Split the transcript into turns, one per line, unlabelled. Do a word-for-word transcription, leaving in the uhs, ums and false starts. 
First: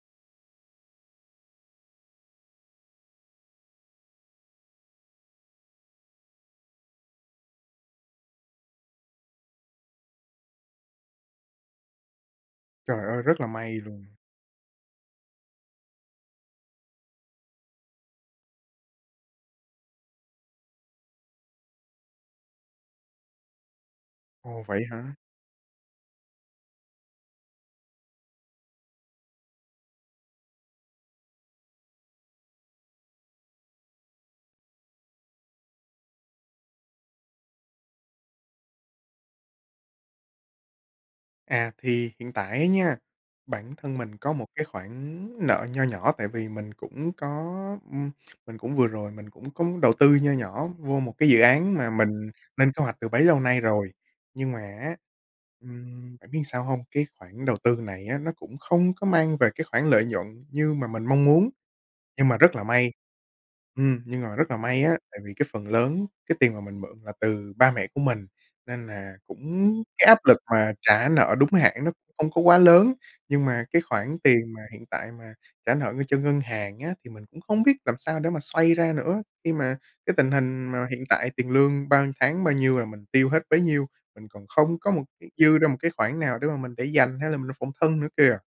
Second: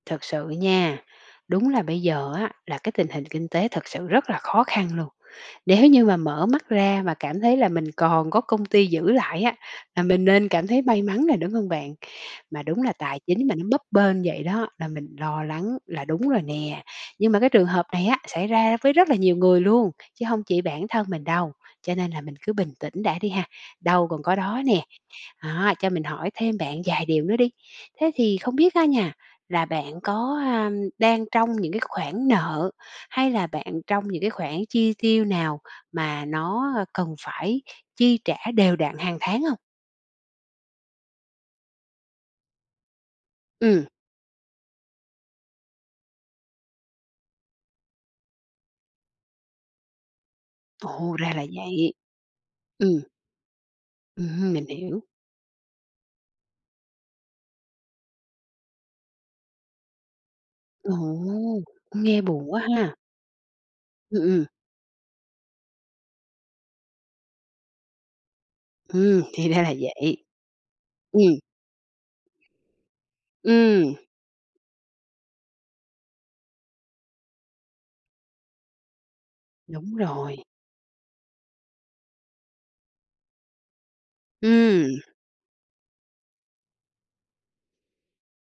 Thật sự nha, đúng là bây giờ á, là cái tình hình kinh tế thực sự rất là khó khăn luôn. Nếu như mà mở mắt ra mà cảm thấy là mình còn có công ty giữ lại á, là mình nên cảm thấy may mắn nè, đúng hông bạn? Mà đúng là
Trời
tài
ơi, rất
chính
là
mà nó
may
bấp
luôn!
bênh vậy đó, là mình lo lắng là đúng rồi nè. Nhưng mà cái trường hợp này á, xảy ra với rất là nhiều người luôn, chứ hông chỉ bản thân mình đâu, cho nên là mình cứ bình tĩnh đã đi ha, đâu còn có đó
Ồ, vậy
nè.
hả?
Đó, cho mình hỏi thêm bạn vài điều nữa đi, thế thì không biết á nha, là bạn có, ờm, đang trong những cái khoản nợ hay là bạn trong những cái khoản chi tiêu nào mà nó, ơ, cần phải chi trả đều đặn hàng tháng hông?
À, thì hiện tại á nha, bản
Ừm.
thân mình có một cái khoản nợ nho nhỏ tại vì mình cũng có, ừm, mình cũng vừa rồi mình cũng có đầu tư nho nhỏ vô một
Ồ,
cái
ra
dự
là
án mà
vậy!
mình lên kế hoạch
Ừm.
từ bấy lâu nay rồi, nhưng
Ừm,
mà
mình
á,
hiểu.
ừm, biết làm sao hông? Cái khoản đầu tư này á nó cũng không có mang về cái khoản lợi nhuận như mà
Ồ!
mình mong muốn.
Cũng nghe
Nhưng mà
buồn
rất
quá
là may
ha!
ừm,
Ừm,
nhưng mà
ừm.
rất là may á, tại vì cái phần lớn cái tiền mà mình mượn là từ ba mẹ của mình nên là
Ừm, thì ra
cũng
là
cái áp
vậy.
lực mà trả
Ừm.
nợ đúng hạn nó cũng hông có quá lớn. Nhưng mà cái
Ừm.
khoản tiền mà hiện tại mà trả nợ ng cho ngân hàng á, thì mình cũng không biết làm sao để mà xoay ra nữa, khi mà
Đúng
cái tình
rồi.
hình mà hiện tại tiền lương bao ưn tháng bao nhiêu là mình tiêu hết bấy nhiêu, mình còn không có
Ừm.
một cái dư ra một cái khoản nào để mà mình để dành hay là mình làm phòng thân nữa kìa.